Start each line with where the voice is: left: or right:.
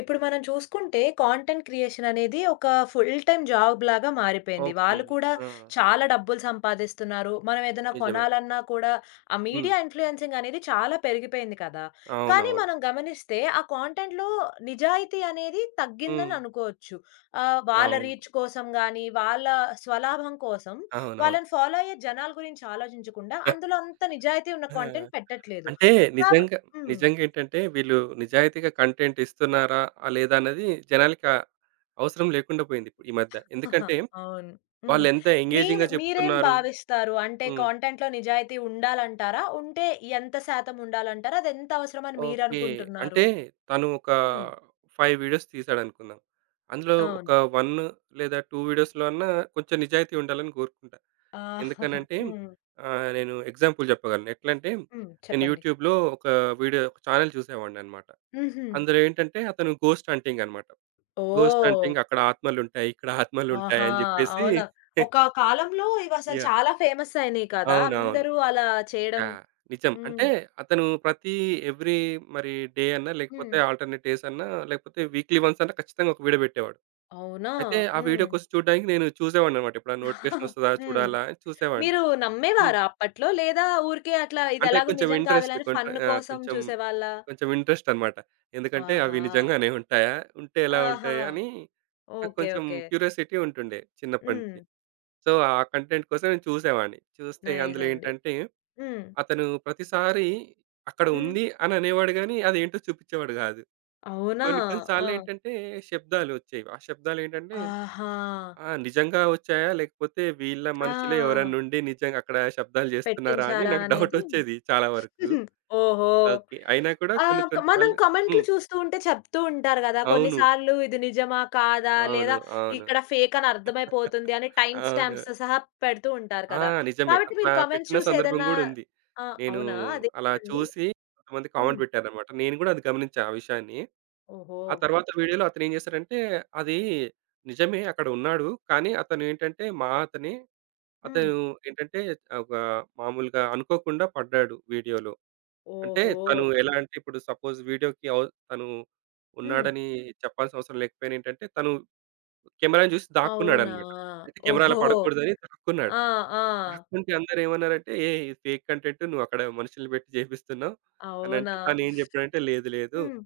left: ఇప్పుడు మనం చూసుకుంటే కాంటెంట్ క్రియేషన్ అనేది ఒక ఫుల్ టైమ్ జాబ్ లాగా మారిపోయింది.
right: ఓకే.
left: వాళ్ళు కూడా
right: ఆ!
left: చాలా డబ్బులు సంపాదిస్తున్నారు. మనం ఏదైనా
right: నిజమే.
left: కొనాలన్నా కూడా ఆ
right: హ్మ్.
left: మీడియా ఇన్‌ఫ్లుయెన్సింగ్ అనేది చాలా పెరిగిపోయింది కదా! కానీ
right: అవునవును.
left: మనం గమనిస్తే ఆ కాంటెంట్‌లో నిజాయితీ అనేది
right: హ్మ్.
left: తగ్గిందని అనుకోవచ్చు. వాళ్ళ
right: అవును.
left: రీచ్ కోసం గానీ, వాళ్ళ స్వలాభం కోసం
right: అవునవును.
left: వాళ్ళని ఫాలో అయ్యే జనాల గురించి ఆలోచించకుండా అందులో అంత నిజాయితీ ఉన్న
right: ఆ!
left: కాంటెంట్ పెట్టట్లేదు.
right: అంటే
left: కాబ
right: నిజంగా
left: హ్మ్.
right: నిజంగేంటంటే వీళ్ళు నిజాయితీగా కంటెంట్ ఇస్తున్నారా? లేదా అన్నది జనాలకి అవసరం లేకుండా పోయింది ఈ మధ్య.
left: ఆహా!
right: ఎందుకంటే
left: అవును. హ్మ్.
right: వాళ్ళెంత
left: మీ
right: ఎంగేజింగ్‌గా
left: మీరేం
right: చెప్తున్నారు.
left: భావిస్తారు? అంటే
right: హ్మ్.
left: కంటెంట్‌లో నిజాయితీ ఉండాలంటారా? ఉంటే ఎంత శాతం ఉండాలంటారా? అదెంత అవసరమని
right: ఓకే.
left: మీరనుకుంటున్నారు?
right: అంటే తను ఒక
left: హ్మ్.
right: 5 వీడియోస్ తీసాడనుకుందాం. అందులో ఒక
left: అవును.
right: 1 లేదా 2 వీడియోస్‌లో అన్నా కొంచెం నిజాయితీ ఉండాలని కోరుకుంటా.
left: ఆహా!
right: ఎందుకనంటే
left: హ్మ్.
right: నేను ఎగ్జాంపుల్ చెప్పగలను. ఎట్లంటే
left: హ్మ్.
right: నేను
left: చెప్పండి.
right: యూట్యూబ్‌లో ఒక ఛానెల్ చూసేవాడిననమాట.
left: హుహు.
right: అందులో ఏంటంటే అతను గోస్ట్ హంటింగ్ అనమాట. గోస్ట్
left: ఓహ్!
right: హంటింగ్ అక్కడ ఆత్మలుంటాయి, ఇక్కడ ఆత్మలుంటాయి
left: ఆహా!
right: అని జెప్పేసి
left: అవునా! ఒక కాలంలో ఇవసలు
right: యాహ్!
left: చాలా ఫేమస్ అయినాయి కదా!
right: అవునవును.
left: అందరూ అలా చేయడం.
right: యాహ్! నిజం. అంటే
left: హ్మ్.
right: అతను ప్రతి ఎవ్రీ మరి డే అన్నా, లేకపోతే
left: హ్మ్.
right: ఆల్టర్‌నేట్ డేస్ అన్నా, లేకపోతే వీక్లీ వన్స్ అన్నా ఖచ్చితంగా ఒక వీడియో పెట్టేవాడు.
left: అవునా!
right: అయితే ఆ
left: హ్మ్.
right: వీడియో కోసం చూడడానికి నేను చూసేవాడిననమాట.
left: హ్మ్.
right: ఎప్పుడన్నా నోటిఫికేషన్ ఒస్తదా చూడాలా అని చూసేవాడిని.
left: మీరు
right: హ్మ్.
left: నమ్మేవారా అప్పట్లో? లేదా ఊరికే అట్లా
right: అంటే
left: ఇదెలాగో
right: కొంచెం
left: నిజం
right: ఇంట్రెస్ట్
left: కాదులని
right: కొంట
left: ఫన్
right: ఆహ్,
left: కోసం
right: కొంచెం
left: చూసేవాళ్ళా?
right: కొంచెం ఇంట్రెస్ట్ అన్నమాట. ఎందుకంటే
left: ఆహా!
right: అవి నిజంగానే ఉంటాయా? ఉంటే ఎలా
left: ఆహా!
right: ఉంటాయి? అని నాకు
left: ఓకే.
right: కొంచెం
left: ఓకే.
right: క్యూరియాసిటీ ఉంటుండే చిన్నప్పటి
left: హ్మ్.
right: నుంచి. సో, ఆ కంటెంట్ కోసం నేను చూసేవాడిని. చూస్తే
left: నైస్
right: అందులో
left: అండి.
right: ఏంటంటే
left: హ్మ్.
right: అతను ప్రతిసారి అక్కడ
left: హ్మ్.
right: ఉంది అని అనేవాడు గానీ, అదేంటో చూపించేవాడు గాదు.
left: అవునా!
right: కొన్ని కొన్ని
left: ఆ!
right: సార్లు ఏంటంటే శబ్దాలు వచ్చేవి. ఆ శబ్దాలు ఏంటంటే
left: ఆహా!
right: నిజంగా వచ్చాయా? లేకపోతే వీళ్ళ మనుషులే
left: ఆ!
right: ఎవరైనా ఉండి నిజంగా అక్కడ శబ్దాలు చేస్తున్నారా? అని
left: పెట్టించారా
right: నాకు డౌట్
left: అనేది
right: వచ్చేది చాలా వరకు.
left: ఓహో!
right: ఓకే. అయినా కూడా కొన్ని
left: ఆహ్, క
right: కొన్ని
left: మనం
right: సార్లు
left: కామెంట్లు
right: హ్మ్.
left: చూస్తూ ఉంటే చెప్తూ ఉంటారు గదా!
right: అవును.
left: కొన్నిసార్లు ఇది నిజమా? కాదా? లేదా
right: అవును. అవును.
left: ఇక్కడ ఫేక్ అని అర్థమైపోతుంది అని టైమ్
right: అవును.
left: స్టాంప్స్ సహా పెడుతూ ఉంటారు
right: ఆ!
left: కదా!
right: నిజమే.
left: కాబట్టి మీరు
right: అట్లా
left: కామెంట్స్
right: పెట్టిన
left: చూసి
right: సందర్భం
left: ఏదన్నా
right: గూడా ఉంది.
left: ఆ!
right: నేను
left: అవునా?
right: అలా
left: అదేంటండి?
right: చూసి కొంతమంది కామెంట్
left: హ్మ్.
right: పెట్టారన్నమాట. నేను గూడా అది గమనించా ఆ విషయాన్ని.
left: ఓహో!
right: ఆ తర్వాత వీడియోలో అతనేం చేశారంటే, అది నిజమే అక్కడ ఉన్నాడు. కానీ అతనేంటంటే మా అతనే.
left: హ్మ్.
right: అతను ఏంటంటే ఒక మామూలుగా అనుకోకుండా పడ్డాడు వీడియోలో. అంటే
left: ఓహో!
right: తను ఎలా అంటే ఇప్పుడు సపోజ్ వీడియోకి అవ్ తను
left: హ్మ్.
right: ఉన్నాడని చెప్పాల్సిన అవసరం లేకపోయినా ఏంటంటే తను కెమెరాని చూసి
left: అవునా?
right: దాక్కున్నాడన్నమాట. అయితే కెమెరాలో
left: ఓహో!
right: పడకూడదని దాక్కున్నాడు.
left: ఆ! ఆ!
right: దాక్కుంటే అందరేమన్నారంటే, "ఏయ్! ఇది ఫేక్ కంటెంట్ నువ్వక్కడ మనుషుల్ని పెట్టి చేపిస్తున్నావు"
left: అవునా?
right: అనంటే తనేం చెప్పాడంటే, "లేదు లేదు.
left: హ్మ్.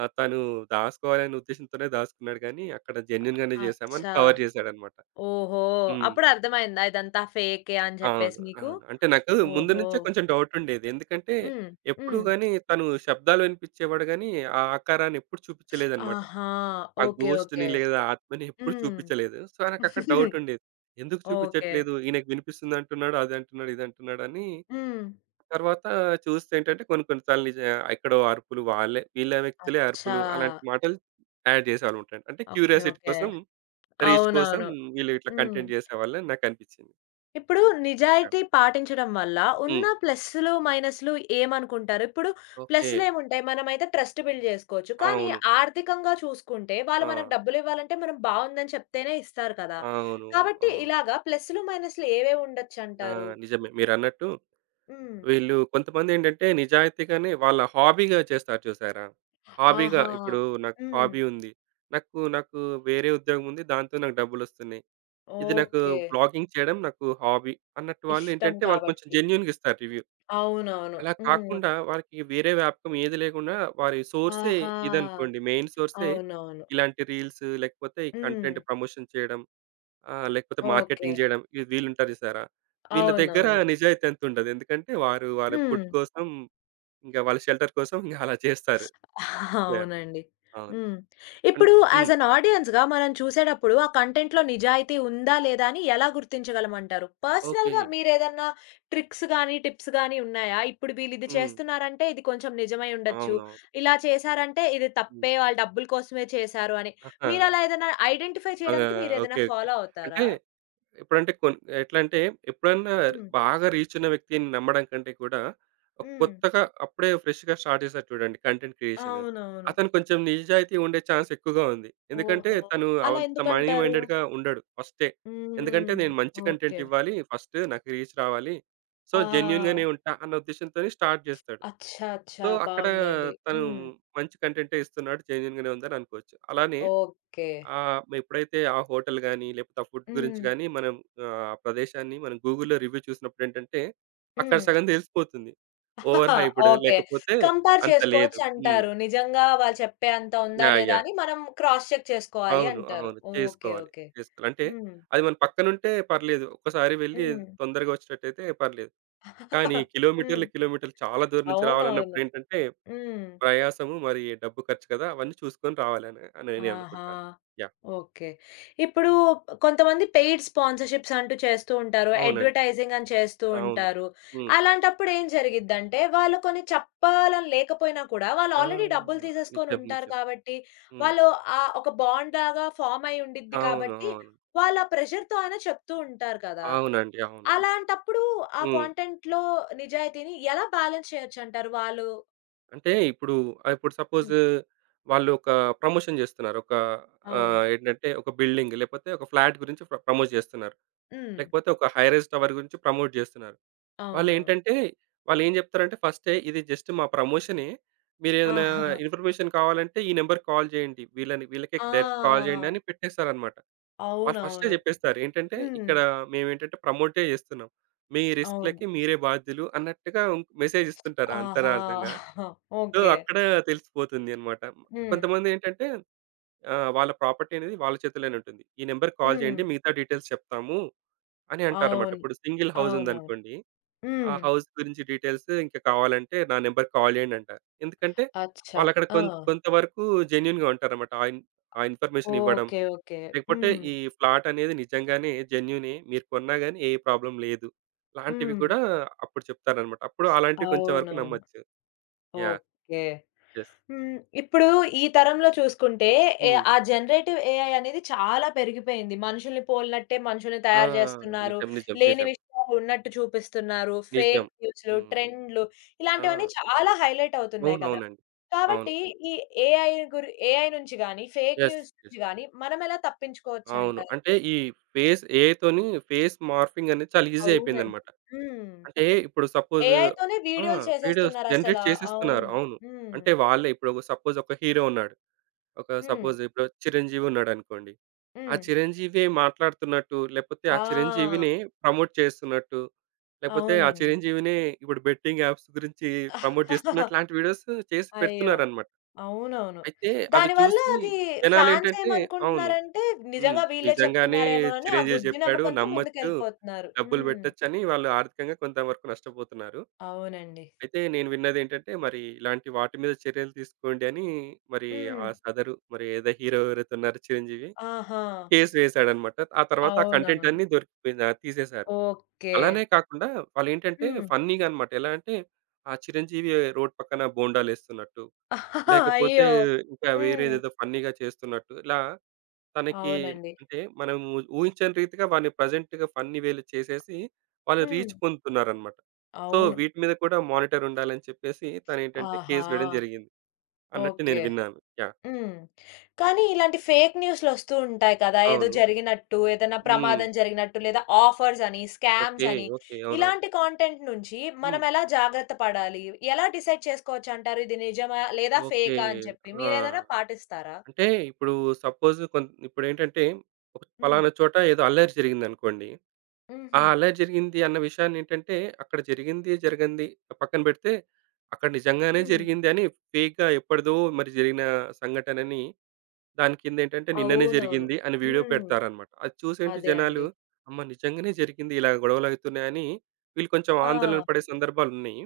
right: తను దాసుకోవాలనే ఉద్దేశంతోనే దాసుకున్నాడు కానీ, అక్కడ జెన్యూన్‌గానే చేశామని"
left: అచ్చా!
right: కవర్ చేశాడన్నమాట.
left: ఓహో!
right: హ్మ్.
left: అప్పుడు అర్థమైందా ఇదంతా ఫేకే అని చెప్పేసి
right: అవును.
left: మీకు?
right: అవును. అంటే నాకు ముందు
left: ఓహో!
right: నుంచే కొంచెం డౌటుండేది. ఎందుకంటే
left: హ్మ్.
right: ఎప్పుడు
left: హ్మ్.
right: గాని తను శబ్దాలు వినిపించేవాడు గానీ, ఆ ఆకారాన్ని ఎప్పుడు చూపించలేదన్నమాట.
left: ఆహా!
right: ఆ
left: ఓకే.
right: గోస్ట్‌ని
left: ఓకే.
right: లేదా ఆత్మని ఎప్పుడు
left: హ్మ్.
right: చూపించలేదు. సో, నాకక్కడ డౌట్ ఉండేది. ఎందుకు
left: ఓకే.
right: చూపించట్లేదు? ఈయనకి వినిపిస్తుంది అంటున్నాడు, అది అంటున్నాడు, ఇది అంటున్నాడు అని.
left: హ్మ్.
right: తర్వాత చూస్తే ఏంటంటే కొన్ని కొన్ని సార్లు ఎక్కడో అరుపులు వీళ్ళ వ్యక్తులే
left: అచ్చా!
right: అరుపులు అలాంటి మాటలు యాడ్ చేసేవాళ్ళు ఉంటారు. అంటే
left: ఓకే.
right: Curiosity
left: okay.
right: కోసం, రీచ్ కోసం
left: అవునవును.
right: వీళ్ళు ఇట్లా
left: హ్మ్.
right: కంటెంట్ చేసేవాళ్ళని నాకనిపించింది.
left: ఇప్పుడు నిజాయితీ
right: యాహ్!
left: పాటించడం వల్ల ఉన్న
right: హ్మ్.
left: ప్లస్‌లు, మైనస్‌లు ఏమనుకుంటారు? ఇప్పుడు
right: ఓకే.
left: ప్లస్‌లేముంటాయి? మనమైతే ట్రస్ట్ బిల్డ్ జేసుకోవచ్చు. కానీ
right: అవును.
left: ఆర్థికంగా చూసుకుంటే వాళ్ళు
right: ఆ!
left: మనకు డబ్బులివ్వాలంటే మనం బావుందని చెప్తేనే ఇస్తారు కదా!
right: అవును.
left: కాబట్టి
right: అవును.
left: ఇలాగా ప్లస్‌లు, మైనస్‌లు
right: ఆ!
left: ఏవేవుండొచ్చంటారు?
right: నిజమే మీరన్నట్టు
left: హ్మ్.
right: వీళ్ళు కొంతమందేంటంటే నిజాయితీగానే వాళ్ళ హాబీగా చేస్తారు చూసారా? హాబీగా
left: ఆహా!
right: ఇప్పుడు నాకు
left: హ్మ్.
right: హాబీ ఉంది. నాకు నాకు వేరే ఉద్యోగం ఉంది. దాంతో నాకు డబ్బులొస్తున్నాయి. ఇది నాకు
left: ఓకే.
right: వ్లాగింగ్ చేయడం నాకు హాబీ అన్నట్టు
left: ఇష్టం
right: వాళ్ళేంటంటే వాళ్ళు కొంచెం
left: కాబట్టి.
right: జెన్యూన్‌గా ఇస్తారు రివ్యూ.
left: అవునవును.
right: అలా
left: హ్మ్.
right: కాకుండా వాళ్ళకి వేరే వ్యాపకం ఏది లేకుండా వారి సోర్సే
left: ఆహా!
right: ఇదనుకోండి. మెయిన్ సోర్సే
left: అవునవును.
right: ఇలాంటి రీల్స్ లేకపోతే ఈ
left: హ్మ్.
right: కంటెంట్ ప్రమోషన్ చేయడం. ఆ! లేకపోతే
left: ఓకే.
right: మార్కెటింగ్ జేయడం. ఈ వీళ్ళుంటారు జూసారా? వీళ్ళ దగ్గర
left: అవునవును.
right: నిజాయితీ అంతుండదు. ఎందుకంటే వారు వారి
left: హ్మ్.
right: ఫుడ్ కోసం, ఇంక వాళ్ళ షెల్టర్ కోసం ఇంగ అలా చేస్తారు. యాహ్!
left: అవునండి.
right: అవును.
left: హ్మ్.
right: అంటే
left: ఇప్పుడు యాస్
right: హ్మ్.
left: ఎన్ ఆడియన్స్‌గా మనం చూసేటప్పుడు ఆ కంటెంట్‌లో నిజాయితీ ఉందా? లేదా? అని ఎలా గుర్తించగలమంటారు?
right: ఓకే.
left: పర్సనల్‌గా మీరేదన్నా ట్రిక్స్ గాని, టిప్స్ గాని ఉన్నాయా? ఇప్పుడు వీళ్ళిది
right: హ్మ్.
left: చేస్తున్నారంటే ఇది కొంచెం నిజమై ఉండొచ్చు.
right: అవునవును.
left: ఇలా చేశారంటే ఇది
right: హ్మ్.
left: తప్పే వాళ్ళు డబ్బుల కోసమే చేశారు అని.
right: ఆహా!
left: మీరలా ఏదైనా ఐడెంటిఫై
right: ఆ!
left: చేయడానికి మీరేదైనా
right: ఓకే. ఓకే.
left: ఫాలో
right: అంటే
left: అవుతారా?
right: ఇప్పుడంటే కొన్ ఎట్లంటే ఎప్పుడన్నా
left: హ్మ్.
right: బాగా రీచ్ ఉన్న వ్యక్తిని నమ్మడం కంటే కూడా, ఒక
left: హ్మ్.
right: కొత్తగా అప్పుడే ఫ్రెష్‌గా స్టార్ట్ చేసారు చూడండి కంటెంట్ క్రియేషన్.
left: అవునవును.
right: అతను కొంచెం నిజాయితీ ఉండే ఛాన్స్ ఎక్కువగా ఉంది. ఎందుకంటే
left: ఓహో!
right: తను
left: అలా
right: అంత మనీ
left: ఎందుకంటారు?
right: మైండెడ్‌గా ఉండడు ఫస్టే. ఎందుకంటే
left: హ్మ్.
right: నేను మంచి కంటెంట్
left: ఓకే.
right: ఇవ్వాలి ఫస్ట్ నాకు రీచ్ రావాలి. సో,
left: ఆ!
right: జెన్యూన్‌గానే ఉంటా అన్న ఉద్దేశ్యంతోనే స్టార్ట్ చేస్తాడు.
left: అచ్చా! అచ్చా!
right: సో, అక్కడ
left: బావుందండి.
right: తను
left: హ్మ్.
right: మంచి కంటెంటే ఇస్తున్నాడు జెన్యూన్‌గానే ఉందని అనుకోవచ్చు. అలానే
left: ఓకే.
right: ఎప్పుడైతే ఆ హోటల్ గాని, లేకపోతే ఆ ఫుడ్ గురించి
left: హ్మ్.
right: గాని ఆ ప్రదేశాన్ని మనం గూగుల్‌లో రివ్యూ చూసినప్పుడేంటంటే, అక్కడ
left: హ్మ్.
right: సగం తెలిసిపోతుంది. Over hyped
left: okay.
right: లేకపోతే
left: కంపేర్
right: అంత లేదు. హ్మ్.
left: చేసుకోవచ్చంటారు. నిజంగా వాళ్ళు చెప్పే అంత ఉందా?
right: యాహ్!
left: లేదా?
right: యాహ్!
left: అని మనం క్రాస్ చెక్ చేసుకోవాలి
right: అవును.
left: అంటారు.
right: అవును.
left: ఓకే.
right: చేసుకోవాలి.
left: ఓకే.
right: చేసుకోవాలి. అంటే
left: హ్మ్.
right: అది మన పక్కనుంటే పర్లేదు. ఒక్కసారి వెళ్ళి
left: హ్మ్.
right: తొందరగా వచ్చేటట్టయితే పర్లేదు. కానీ
left: హ్మ్.
right: కిలోమీటర్లు, కిలోమీటర్లు చాలా దూరం నుంచి
left: అవునవును.
right: రావాలన్నప్పుడేంటంటే,
left: హ్మ్.
right: ప్రయాసము మరి డబ్బు ఖర్చు కదా! అవన్నీ చూసుకొని రావాలని అని
left: ఆహా!
right: నేననుకుంటాను. యాహ్!
left: ఓకే. ఇప్పుడు కొంతమంది పెయిడ్ స్పాన్సర్‌షిప్స్ అంటూ చేస్తూ ఉంటారు.
right: అవునండి.
left: అడ్వర్టైజింగ్ అని చేస్తూ
right: అవును.
left: ఉంటారు.
right: హ్మ్.
left: అలాంటప్పుడు ఏం జరిగిద్దంటే, వాళ్ళు కొన్ని చెప్పాలని లేకపోయినా కూడా వాళ్ళు
right: ఆ!
left: ఆల్రెడీ డబ్బులు తీసేసుకొని
right: నిజం.
left: ఉంటారు
right: నిజం.
left: కాబట్టి,
right: హ్మ్.
left: వాళ్ళు ఒక బాండ్ లాగా ఫార్మ్ అయ్యి ఉండిద్ది
right: అవును.
left: కాబట్టి,
right: అవును.
left: వాళ్ళు ఆ ప్రెషర్‌తో అయినా చెప్తూ ఉంటారు కదా!
right: అవునండి. అవును. ఇప్
left: అలాంటప్పుడు ఆ
right: హ్మ్.
left: కంటెంట్‌లో నిజాయితీని ఎలా బ్యాలెన్స్ చేయొచ్చంటారు వాళ్ళు?
right: అంటే ఇప్పుడు ఇప్పుడు సపోజ్
left: హ్మ్.
right: వాళ్ళు ఒక ప్రమోషన్ చేస్తున్నారు. ఒక
left: అవును.
right: ఆహ్, ఏంటంటే ఒక బిల్డింగ్ లేకపోతే ఒక ఫ్లాట్ గురించి ప్రమోట్ చేస్తున్నారు.
left: హ్మ్.
right: లేకపోతే ఒక హై రైజ్ టవర్ గురించి ప్రమోట్ చేస్తున్నారు.
left: అవునవును.
right: వాళ్ళేంటంటే వాళ్ళేం చెప్తారంటే ఫస్టే ఇది జస్ట్ మా ప్రమోషనే.
left: ఆ!
right: మీరేదైనా ఇన్ఫర్మేషన్ కావాలంటే ఈ నంబర్‌కి కాల్ చేయండి. వీళ్ళని వీళ్ళకే
left: ఆ!
right: డైరెక్ట్ కాల్ చేయండి అని పెట్టేస్తారన్నమాట. వాళ్ళు ఫస్టే
left: అవునవును.
right: చెప్పేస్తారు. ఏంటంటే,
left: హ్మ్.
right: ఇక్కడ మేమేంటంటే ప్రమోటే చేస్తున్నాం. మీ
left: అవును.
right: రిస్క్‌లకి మీరే బాధ్యులు అన్నట్టుగా మెసేజ్ ఇస్తుంటారు
left: ఆహా!
right: అంతరార్థంగా. So,
left: okay.
right: అక్కడ తెలిసిపోతుంది అనమాట.
left: హ్మ్.
right: కొంతమందేంటంటే వాళ్ళ ప్రాపర్టీ అనేది వాళ్ళ చేతిలోనే ఉంటుంది. ఈ నంబర్‌కి కాల్
left: హ్మ్.
right: చేయండి. మిగతా డీటెయిల్స్ చెప్తాము అని అంటారన్నమాట.
left: అవును.
right: ఇప్పుడు సింగిల్ హౌస్
left: అవునవును.
right: ఉందనుకోండి. ఆ
left: హ్మ్.
right: హౌస్ గురించి డీటెయిల్స్ ఇంకా కావాలంటే నా నంబర్‌కి కాల్ చేయండి అంటారు. ఎందుకంటే,
left: అచ్చా!
right: వాళ్ళక్కడ
left: ఆ!
right: కొం కొంతవరకు జెన్యూన్‌గా ఉంటారన్నమాట. ఆ ఇన్ఫర్మేషన్ ఇవ్వడం.
left: ఓకే. ఓకే.
right: లేకపోతే
left: హ్మ్.
right: ఈ ఫ్లాట్ అనేది నిజంగానే జెన్యూనే. మీరు కొన్నా గాని ఏ ప్రాబ్లమ్ లేదు. లాంటివి
left: హ్మ్.
right: కూడా అప్పుడు చెప్తారనమాట. అప్పుడు అలాంటివి కొంచెం వరకు
left: అవునవును.
right: నమ్మొచ్చు. యాహ్!
left: ఓకే.
right: యెస్.
left: హ్మ్. ఇప్పుడు ఈ తరంలో చూసుకుంటే
right: హ్మ్.
left: ఆ జనరేటివ్ ఏఐ అనేది చాలా పెరిగిపోయింది. మనుషుల్ని పోలినట్టే మనుషుల్ని
right: ఆ!
left: తయారు జేస్తున్నారు.
right: నిజం. నిజం.
left: లేని
right: నిజం.
left: విషయాలు ఉన్నట్టు చూపిస్తున్నారు.
right: నిజం.
left: ఫేక్ న్యూస్‌లు,
right: హ్మ్.
left: ట్రెండ్‌లు
right: ఆ!
left: ఇలాంటివన్నీ చాలా హైలైట్ అవుతున్నాయి కదా!
right: అవునవునండి. అవును.
left: కాబట్టి ఈ ఏఐ ఏఐ నుంచి గాని, ఫేక్
right: యెస్.
left: న్యూస్ నుంచి
right: యెస్.
left: గాని మనం ఎలా
right: అవును.
left: తప్పించుకోవచ్చంటారు?
right: అంటే ఈ ఫేస్ ఏఐతోని ఫేస్ మార్ఫింగ్ అనేది చాలా ఈజీ
left: అవునండి.
right: అయిపోయిందనమాట.
left: హ్మ్.
right: అంటే ఇప్పుడు సపోజ్
left: ఏఐతోనే
right: ఆ!
left: వీడియోలు
right: వీడియోస్
left: చేసేస్తున్నారసల.
right: జనరేట్ చేసేస్తున్నారు.
left: అవును.
right: అవును.
left: హ్మ్.
right: అంటే వాళ్ళే ఇప్పుడు సపోజ్ ఒక హీరో ఉన్నాడు. ఒక
left: హ్మ్.
right: సపోజ్ ఇప్పుడు చిరంజీవి ఉన్నాడనుకోండి. ఆ
left: హ్మ్.
right: చిరంజీవే మాట్లాడుతున్నట్టు, లేపోతే
left: ఆ!
right: ప్రమోట్ చేస్తున్నట్టు, ఆ
left: అవునండి.
right: చిరంజీవినే ఇప్పుడు బెట్టింగ్ యాప్స్ గురించి ప్రమోట్ చేస్తున్నట్టు లాంటి వీడియోస్ చేసి
left: అయ్యో!
right: పెడుతున్నారనమాట.
left: అవునవును.
right: అయితే అవి
left: దానివల్ల
right: చూసి
left: అది ఫాన్స్
right: జనాలేంటంటే అవును.
left: ఏమనుకుంటున్నారంటే,
right: హ్మ్.
left: నిజంగా వీళ్ళే
right: నిజంగానే
left: చెప్తున్నారేమో అని ఆ
right: చిరంజీవి
left: గుడ్డి
right: చెప్పాడు
left: నమ్మకంతో
right: నమ్మొచ్చు,
left: ముందుకెళ్ళిపోతున్నారు.
right: డబ్బులు
left: హ్మ్.
right: పెట్టొచ్చని వాళ్ళు ఆర్థికంగా కొంతవరకు నష్టపోతున్నారు.
left: అవునండి.
right: అయితే నేను విన్నదేంటంటే, మరి ఇలాంటి వాటి మీద చర్యలు తీసుకోండి అని మరి
left: హ్మ్.
right: ఆ సదరు మరి ఏదో హీరో ఎవరైతే ఉన్నారో చిరంజీవి
left: ఆహా!
right: కేస్ వేశాడనమాట. ఆ తర్వాత ఆ కంటెంట్
left: అవునవును.
right: అన్నీ దొరికిపోయింది. ఆ తీసేశారు.
left: ఓకే.
right: అలానే కాకుండా వాళ్ళేంటంటే
left: హ్మ్.
right: ఫన్నీగా అనమాట. ఎలా అంటే ఆ చిరంజీవి రోడ్ పక్కన బోండాలేస్తున్నట్టు, లేకపోతే
left: అయ్యో!
right: ఇంకా
left: హ్మ్.
right: వేరేదేదో ఫన్నీగా చేస్తున్నట్టు ఇలా తనకి
left: అవునండి.
right: అంటే మనం ఊహించని రీతిగా వాడిని ప్రెజెంట్‌గా ఫన్నీ వేలో చేసేసి వాళ్ళు
left: హ్మ్.
right: రీచ్ పొందుతున్నారన్నమాట. సో,
left: అవును.
right: వీటి మీద కూడా మానిటర్ ఉండాలని చెప్పేసి తనేంటంటే
left: ఆహా!
right: కేస్ వేయడం జరిగింది అన్నట్టు
left: ఓకే.
right: నేను విన్నాను. యాహ్!
left: హ్మ్. కానీ ఇలాంటి ఫేక్ న్యూస్‌లొస్తూ ఉంటాయి కదా! ఏదో
right: అవును.
left: జరిగినట్టు, ఏదైనా
right: హ్మ్.
left: ప్రమాదం జరిగినట్టు, లేదా ఆఫర్స్ అని, స్కామ్స్
right: ఓకే.
left: అని,
right: ఓకే. అవునవును.
left: ఇలాంటి కాంటెంట్ నుంచి
right: హ్మ్.
left: మనం ఎలా జాగ్రత్త పడాలి? ఎలా డిసైడ్ చేసుకోవచ్చంటారు? ఇది నిజమా? లేదా
right: ఓకే.
left: ఫేకా అని చెప్పి?
right: ఆ!
left: మీరేదైనా పాటిస్తారా?
right: అంటే ఇప్పుడు సపోజ్ కొం ఇప్పుడేంటంటే ఒక
left: హ్మ్.
right: పలానా చోట ఏదో అల్లరి జరిగిందనుకోండి. ఆ!
left: హుహు.
right: అలా జరిగింది అన్న విషయాన్నేంటంటే, అక్కడ జరిగింది, జరగంది పక్కన పెడితే, అక్కడ నిజంగానే
left: హ్మ్.
right: జరిగింది అని ఫేక్‌గా ఎప్పటిదో మరి జరిగిన సంఘటనని, దాని కిందేంటంటే నిన్ననే
left: అవునవును.
right: జరిగింది అని వీడియో
left: హ్మ్.
right: పెడతారనమాట. అది చూసేంటి
left: అదే
right: జనాలు,
left: అండి.
right: అమ్మ! నిజంగానే జరిగింది ఇలా గొడవలవుతున్నాయని, వీళ్ళు కొంచెం
left: ఆ!
right: ఆందోళన పడే సందర్భాలున్నయి.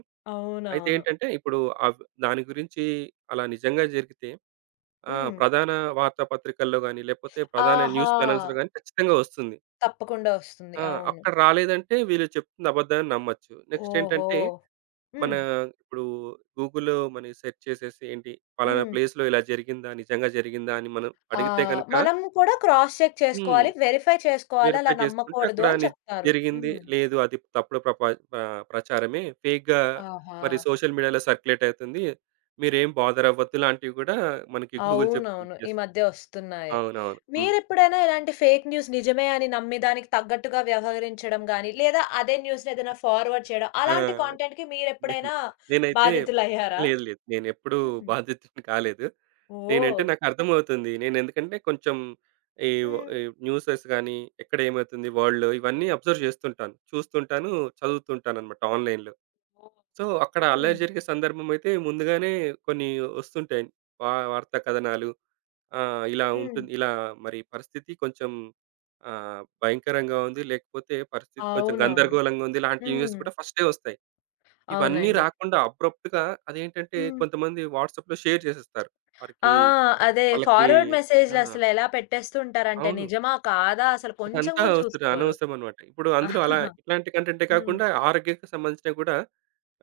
right: అయితే
left: అవునవును.
right: ఏంటంటే, ఇప్పుడు అవ్ దాని గురించి అలా నిజంగా జరిగితే
left: హ్మ్.
right: ప్రధాన వార్తా పత్రికల్లో గాని, లేకపోతే ప్రధాన
left: ఆహా!
right: న్యూస్ ఛానల్స్‌లో గాని ఖచ్చితంగా వస్తుంది.
left: తప్పకుండా వస్తుంది.
right: ఆ!
left: అవును.
right: అక్కడ రాలేదంటే వీళ్ళు చెప్తుంది అబద్ధమని నమ్మొచ్చు. నెక్స్ట్
left: ఓహో!
right: ఏంటంటే, మన
left: హ్మ్.
right: ఇప్పుడు గూగుల్‌లో మనం సెర్చ్ చేసేసి ఏంటి పలానా
left: హ్మ్.
right: ప్లేస్‌లో ఇలా జరిగిందా? నిజంగా జరిగిందా? అని మనం
left: ఆ!
right: అడిగితే గనక
left: మనం కూడా క్రాస్ చెక్
right: హ్మ్.
left: చేసుకోవాలి. వెరిఫై చేసుకోవాలి. అలా
right: వెరిఫై చేసుకుంటే
left: నమ్మకూడదు
right: అక్కడ
left: అని
right: ని
left: చెప్తారు.
right: జరిగింది.
left: హ్మ్.
right: లేదు అది ప్రచారమే. ఫేక్‌గా
left: ఆహా!
right: మరి సోషల్ మీడియాలో సర్క్యులేట్ అవుతుంది. మీరేం బాదర్ అవ్వద్దు లాంటివి గూడా మనకి గూగుల్ చెప్తుంది.
left: అవునవును. ఈ
right: యెస్.
left: మధ్య వస్తున్నాయి.
right: అవునవును. హ్మ్.
left: మీరెప్పుడైనా ఇలాంటి ఫేక్ న్యూస్ నిజమే అని నమ్మి దానికి తగ్గట్టుగా వ్యవహరించడం గాని, లేదా అదే న్యూస్‌ని ఏదైనా ఫార్వర్డ్ చేయడం
right: ఆ!
left: అలాంటి కంటెంట్‌కి
right: నేను
left: మీరెప్పుడైనా
right: నేనైతే
left: బాధితులయ్యారా?
right: లేదు లేదు. నేనెప్పుడూ
left: హ్మ్.
right: బాధితుడిని కాలేదు. నేనంటే
left: ఓహ్!
right: నాకర్థమవుతుంది. నేనెందుకంటే కొంచెం
left: హ్మ్.
right: ఈ న్యూసెస్ గానీ, ఎక్కడ ఏమవుతుంది వరల్డ్‌లో ఇవన్నీ అబ్జర్వ్ జేస్తుంటాను. చూస్తుంటాను, చదువుతుంటాననమాట ఆన్‌లైన్‌లో.
left: ఓహ్!
right: సో, అక్కడ అలా
left: హ్మ్.
right: జరిగే సందర్భమైతే ముందుగానే కొన్ని ఒస్తుంటాయి. వార్తా కథనాలు ఇలా
left: హ్మ్.
right: ఉంటుంది. ఇలా మరి పరిస్థితి కొంచెం భయంకరంగా ఉంది. లేకపోతే పరిస్థితి కొంచెం
left: అవునవును.
right: గందరగోళంగా ఉంది. ఇలాంటి న్యూస్
left: హ్మ్.
right: కూడా ఫస్టే ఒస్తాయి. ఇవన్నీ
left: అవునండి.
right: రాకుండా అబ్రప్ట్‌గా అదేంటంటే
left: హ్మ్.
right: కొంతమంది వాట్సాప్‌లో షేర్ చేసేస్తారు.
left: ఆ!
right: వారికి
left: అదే
right: వాళ్ళకి
left: ఫార్వర్డ్
right: ఆ!
left: మెసేజ్‌లసలెలా పెట్టేస్తుంటారంటే
right: అవును.
left: నిజమా? కాదా? అసలు కొంచెం
right: అదంతా
left: గూడా
right: అవసరం
left: చూసుకోరు.
right: అనవసరం అనమాట. ఇప్పుడు అందులో అలా ఇట్లాంటి కంటెంటే
left: హ్మ్.
right: కాకుండా ఆరోగ్యానికి సంబంధించినవి కూడా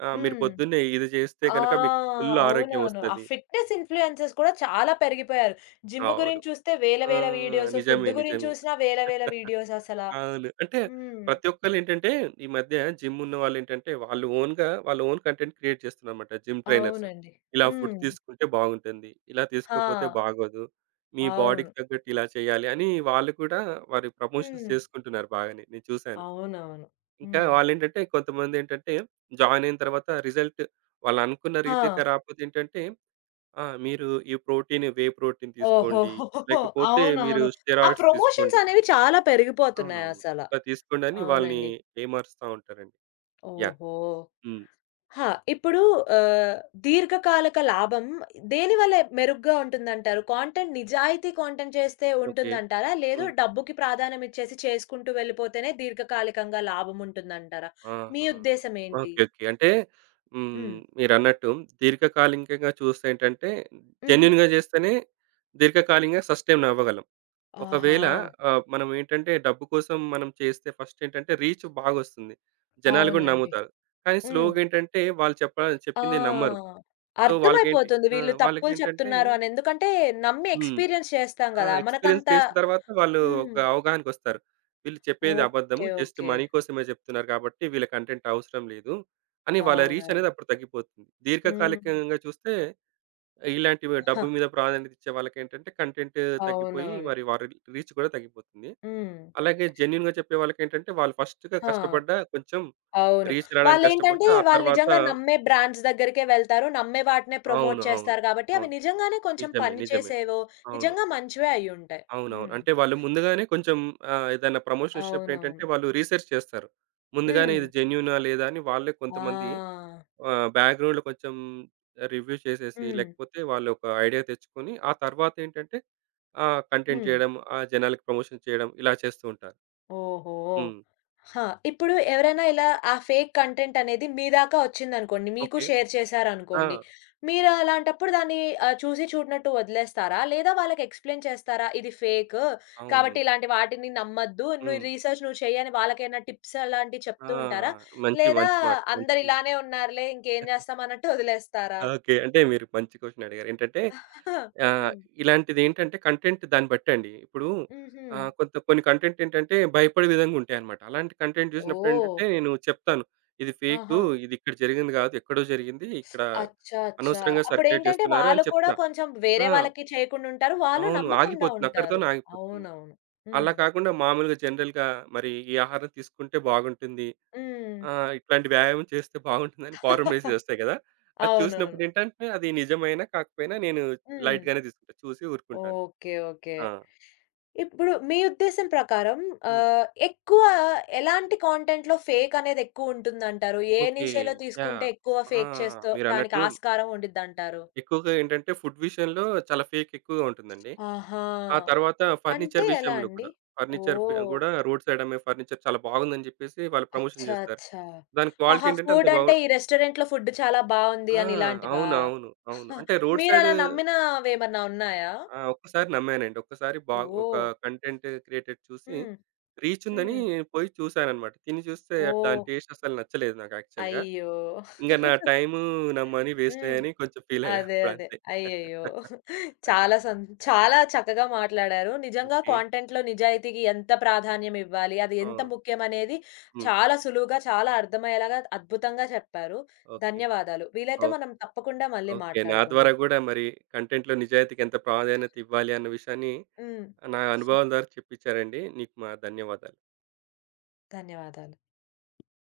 right: మీరు
left: హ్మ్.
right: పొద్దున్నే ఇది చేస్తే
left: ఆ!
right: గనక మీకు ఫుల్ ఆరోగ్యం
left: అవునవును. ఆ
right: వస్తది.
left: ఫిట్‌నెస్ ఇన్‌ఫ్లుయెన్సర్స్ కూడా చాలా పెరిగిపోయారు. జిమ్
right: అవును.
left: గురించి చూస్తే వేల
right: ఆ!
left: వేల వీడియోస్,
right: నిజమే.
left: ఫుడ్ గురించి
right: నిజమే.
left: చూసినా వేల వేల వీడియోస్ అసలా.
right: అవును. అంటే
left: హ్మ్.
right: ప్రతి ఒక్కళ్ళేంటంటే ఈ మధ్య జిమ్ ఉన్నవాళ్ళేంటంటే వాళ్ళు ఓన్‌గా వాళ్ళ ఓన్ కంటెంట్ క్రియేట్ చేస్తున్నారన్నమాట జిమ్ ట్రైనర్స్.
left: అవునండి.
right: ఇలా ఫుడ్
left: హ్మ్.
right: తీసుకుంటే బాగుంటుంది. ఇలా
left: ఆ!
right: తీసుకోపోతే బాగోదు. మీ
left: అవును.
right: బాడీకి తగ్గట్టు ఇలా చేయాలి అని వాళ్ళు కూడా వారి ప్రమోషన్స్
left: హ్మ్.
right: చేసుకుంటున్నారు బాగానే. నేను చూసాను.
left: అవునవును.
right: ఇంకా
left: హ్మ్.
right: వాళ్ళేంటంటే కొంతమందేంటంటే జాయిన్ అయిన తర్వాత రిజల్ట్ వాళ్ళనుకున్న
left: ఆ!
right: రీతిగా రాకపోతే ఏంటంటే ఆ! మీరు ఈ ప్రోటీన్, వే ప్రోటీన్ తీసుకోండి.
left: ఓహోహోహో!
right: లేకపోతే మీరు
left: అవునవును. ఆ
right: స్టెరాయిడ్స్
left: ప్రమోషన్స్
right: తీసుకోండి.
left: అనేవి చాలా
right: అవునవును.
left: పెరిగిపోతున్నాయసల.
right: ఇట్లా తీసుకోండి అని వాళ్ళని
left: అవునండి.
right: ఏమరుస్తా ఉంటారండి. యాహ్!
left: ఓహో!
right: హ్మ్.
left: ఆ! ఇప్పుడు ఆహ్, దీర్ఘకాలిక లాభం దేనివల్ల మెరుగ్గా ఉంటుందంటారు? కాంటెంట్ నిజాయితీ కాంటెంట్ చేస్తే
right: ఓకే.
left: ఉంటుందంటారా? లేదు
right: హ్మ్.
left: డబ్బుకి ప్రాధాన్యం ఇచ్చేసి చేసుకుంటూ వెళ్ళిపోతేనే దీర్ఘకాలికంగా లాభం ఉంటుందంటారా? మీ
right: ఆహా!
left: ఉద్దేశం ఏంటి?
right: ఓకే. ఓకే. అంటే
left: హ్మ్.
right: హ్మ్. మీరన్నట్టు దీర్ఘకాలికంగా చూస్తే ఏంటంటే
left: హుహు.
right: జెన్యూన్‌గా చేస్తేనే దీర్ఘకాలికంగా సస్టైన్ అవ్వగలం.
left: ఆహా!
right: ఒకవేళ మనం ఏంటంటే డబ్బు కోసం మనం చేస్తే ఫస్ట్ ఏంటంటే రీచ్ బాగొస్తుంది. జనాలు కూడా
left: అవునండి.
right: నమ్ముతారు. కానీ
left: హ్మ్.
right: స్లోగా ఏంటంటే వాళ్ళు చెప్ప చెప్పింది నమ్మరు.
left: ఆ!
right: సో వాళ్ళకేంటి
left: అర్థమైపోతుంది
right: ఆ!
left: వీళ్ళు తప్పులు
right: వాళ్ళకేంటంటే
left: చెప్తున్నారు అని. ఎందుకంటే నమ్మి
right: హ్మ్.
left: ఎక్స్‌పీరియన్స్ చేస్తాం
right: ఆ!
left: గదా!
right: ఎక్స్‌పీరియన్స్
left: మనకంత
right: చేసిన తర్వాత వాళ్ళు
left: హ్మ్.
right: ఒక అవగాహనకొస్తారు. వీళ్ళు చెప్పేది అబద్ధము.
left: ఓకే.
right: Just
left: okay.
right: మనీ కోసమే చెప్తున్నారు కాబట్టి వీళ్ళ కంటెంట్ అవసరం లేదు అని వాళ్ళ రీచ్
left: అవునవును.
right: అనేది అప్పుడు తగ్గిపోతుంది.
left: హ్మ్.
right: దీర్ఘకాలికంగా చూస్తే ఇలాంటివి
left: హా!
right: డబ్బు మీద ప్రాధాన్యత ఇచ్చే వాళ్ళకేంటంటే కంటెంట్ తగ్గిపోయి
left: అవునవును.
right: మరి వారి రీచ్ కూడా తగ్గిపోతుంది.
left: హ్మ్.
right: అలాగే జెన్యూన్‌గా చెప్పే వాళ్ళకేంటంటే వాళ్ళు ఫస్ట్‌గా
left: ఆ!
right: కష్టపడ్డా కొంచెం
left: అవును.
right: రీచ్ రావడానికి
left: వాళ్ళేంటంటే
right: కష్టపడ్డా ఆ
left: వాళ్ళు
right: తర్వాత
left: నిజంగా నమ్మే బ్రాండ్స్ దగ్గరికే వెళ్తారు. నమ్మే వాటినే ప్రమోట్
right: అవును. అవును.
left: చేస్తారు గాబట్టి అవి
right: అవును.
left: నిజంగానే కొంచెం
right: నిజమే.
left: పని
right: నిజమే.
left: చేసేవో,
right: అవును.
left: నిజంగా మంచివే అయ్యుంటాయి.
right: అవునవును.
left: హ్మ్.
right: అంటే వాళ్ళు ముందుగానే కొంచెం ఏదైనా ప్రమోషన్ వచ్చినప్పుడు ఏంటంటే
left: అవునవును.
right: వాళ్ళు రీసెర్చ్ చేస్తారు. ముందుగానే
left: హ్మ్.
right: ఇది జెన్యూనా? లేదా? అని వాళ్ళే కొంతమంది
left: ఆ!
right: బ్యాక్‌గ్రౌండ్‌లో కొంచెం రివ్యూ చేసేసి
left: హ్మ్.
right: లేకపోతే వాళ్ళు ఒక ఐడియా తెచ్చుకొని ఆ తర్వాత ఏంటంటే కంటెంట్
left: హ్మ్.
right: చేయడం, ఆ జనాలకి ప్రమోషన్ చేయడం ఇలా చేస్తూ ఉంటారు.
left: ఓహో!
right: హ్మ్.
left: హా! ఇప్పుడు ఎవరైనా ఇలా ఆ ఫేక్ కంటెంట్ అనేది మీ దాకా వచ్చిందనుకోండి. మీకు
right: ఓకే.
left: షేర్
right: ఆ!
left: చేశారనుకోండి. మీరు అలాంటప్పుడు దాన్ని చూసి చూడనట్టు వదిలేస్తారా? లేదా వాళ్ళకి ఎక్స్‌ప్లెయిన్ చేస్తారా? ఇది ఫేకు
right: అవును.
left: కాబట్టి ఇలాంటి వాటిని నమ్మొద్దు. నువ్వు
right: హ్మ్.
left: రీసెర్చ్ నువ్వు చెయ్యి అని వాళ్ళకేమైనా టిప్స్ అలాంటివి
right: ఆ!
left: చెప్తూ ఉంటారా?
right: మంచి
left: లేదా
right: మంచి మాట.
left: అందరూ
right: మంచి
left: ఇలానే ఉన్నారులే ఇంకేం చేస్తాం అన్నట్టు వదిలేస్తారా?
right: ఓకే. అంటే మీరు మంచి క్వెషన్ అడిగారు. ఏంటంటే ఆ!
left: హ్మ్.
right: ఇలాంటిదేంటంటే కంటెంట్ దాన్ని బట్టండి. ఇప్పుడు
left: హుహు.
right: ఆహ్, కొంత కొన్ని కంటెంట్ ఏంటంటే భయపడే విధంగా ఉంటాయన్నమాట. అలాంటి కంటెంట్
left: ఓహ్!
right: చూసినప్పుడేంటంటే నేను చెప్తాను. ఇది ఫేకు.
left: ఆహా!
right: ఇది ఇక్కడ జరిగింది గాదు. ఎక్కడో జరిగింది. ఇక్కడ
left: అచ్చా! అచ్చా!
right: అనవసరంగా సర్క్యులేట్
left: అప్పుడేంటంటే
right: చేస్తున్నారు
left: వాళ్ళు
right: అని
left: కూడా
right: చెప్తా.
left: కొంచెం
right: ఆ!
left: వేరే వాళ్ళకి చేయకుండా ఉంటారు. వాళ్ళు
right: అవును.
left: నమ్మకుండా
right: ఆగిపోతుంది.
left: ఉంటారు.
right: అక్కడితోనే ఆగిపోతుంది.
left: అవునవును.
right: అలా
left: హ్మ్.
right: కాకుండా మామూలుగా జనరల్‌గా మరి ఈ ఆహారం తీసుకుంటే బాగుంటుంది.
left: హ్మ్.
right: ఇట్లాంటి వ్యాయామం చేస్తే బాగుంటుందని ఫార్ములేషన్స్ వస్తాయి కదా! అది
left: అవునవును.
right: చూసినప్పుడేంటంటే అది నిజమైనా కాకపోయినా నేను
left: హ్మ్.
right: లైట్‌గానే తీసుకుంటా. చూసి ఊరుకుంటాను.
left: ఓకే. ఓకే.
right: ఆ!
left: ఇప్పుడు మీ ఉద్దేశం ప్రకారం
right: హ్మ్.
left: ఎక్కువ ఎలాంటి కంటెంట్‌లో ఫేక్ అనేది ఎక్కువ ఉంటుందంటారు? ఏ
right: ఓకే.
left: నిషేలో
right: యాహ్!
left: తీసుకుంటే ఎక్కువ
right: ఆ!
left: ఫేక్ చేస్తానికి
right: మీరన్నట్టు
left: ఆస్కారం ఉండిద్దంటారు?
right: ఎక్కువగా ఏంటంటే ఫుడ్ విషయంలో చాలా ఫేక్ ఎక్కువగా ఉంటుందండి.
left: ఆహా!
right: ఆ తర్వాత
left: అంటే
right: ఫర్నిచర్
left: ఎలా
right: విషయంలో
left: అండి?
right: కూడా, ఫర్నిచర్ ఫె
left: ఓహ్!
right: గూడా రోడ్ సైడ్ అమ్మే ఫర్నిచర్ చాలా బాగుందని జెప్పేసి వాళ్ళు ప్రమోషన్
left: అచ్చా!
right: జేస్తారు.
left: అచ్చా!
right: దాని క్వాలిటీ
left: ఆహా!
right: ఏంటంటే అంత
left: ఫుడ్
right: బాగు
left: అంటే ఈ రెస్టారెంట్‌లో ఫుడ్ చాలా బావుంది
right: ఆ!
left: అని ఇలాంటివా?
right: అవును. అవును. అవును.
left: ఆహా!
right: అంటే రోడ్ సైడ్
left: మీరలా నమ్మినవేమన్నా ఉన్నాయా?
right: ఆ! ఒక్కసారి నమ్మానండి. ఒక్కసారి బా ఒక
left: ఓహ్!
right: కంటెంట్ క్రియేటర్ చూసి
left: హ్మ్.
right: రీచ్ ఉందని
left: హ్మ్.
right: పోయి చూసానన్నమాట. తిని చూస్తే
left: ఓహ్!
right: దాని టేస్ట్ అసలు నచ్చలేదు నాకు యాక్చువల్‌గా.
left: అయ్యో!
right: ఇంక నా టైము, నా మనీ వేస్ట్
left: హ్మ్.
right: అయ్యాయని కొంచెం ఫీల్ అయ్యా
left: అదే. అదే.
right: అప్పుడంతే. అదే.
left: అయ్యయ్యో! చాలా సం చాలా చక్కగా మాట్లాడారు. నిజంగా
right: ఓకే.
left: కాంటెంట్‌లో నిజాయితీకి ఎంత ప్రాధాన్యం ఇవ్వాలి, అది
right: ఆ!
left: ఎంత ముఖ్యమనేది
right: హ్మ్.
left: చాలా సులువుగా, చాలా అర్థమయ్యేలాగా అద్భుతంగా చెప్పారు.
right: ఓకే.
left: ధన్యవాదాలు. వీలైతే
right: ఓహ్!
left: మనం తప్పకుండా మళ్ళీ
right: ఓకే. నా ద్వారా
left: మాట్లాడుకుందాం.
right: గూడా మరి కంటెంట్‌లో నిజాయితీకి ఎంత ప్రాధాన్యత ఇవ్వాలి అన్న విషయాన్ని
left: హ్మ్.
right: నా అనుభవాల ద్వారా చెప్పించారండి. నీకు మా ధన్యవాదాలు.
left: ధన్యవాదాలు.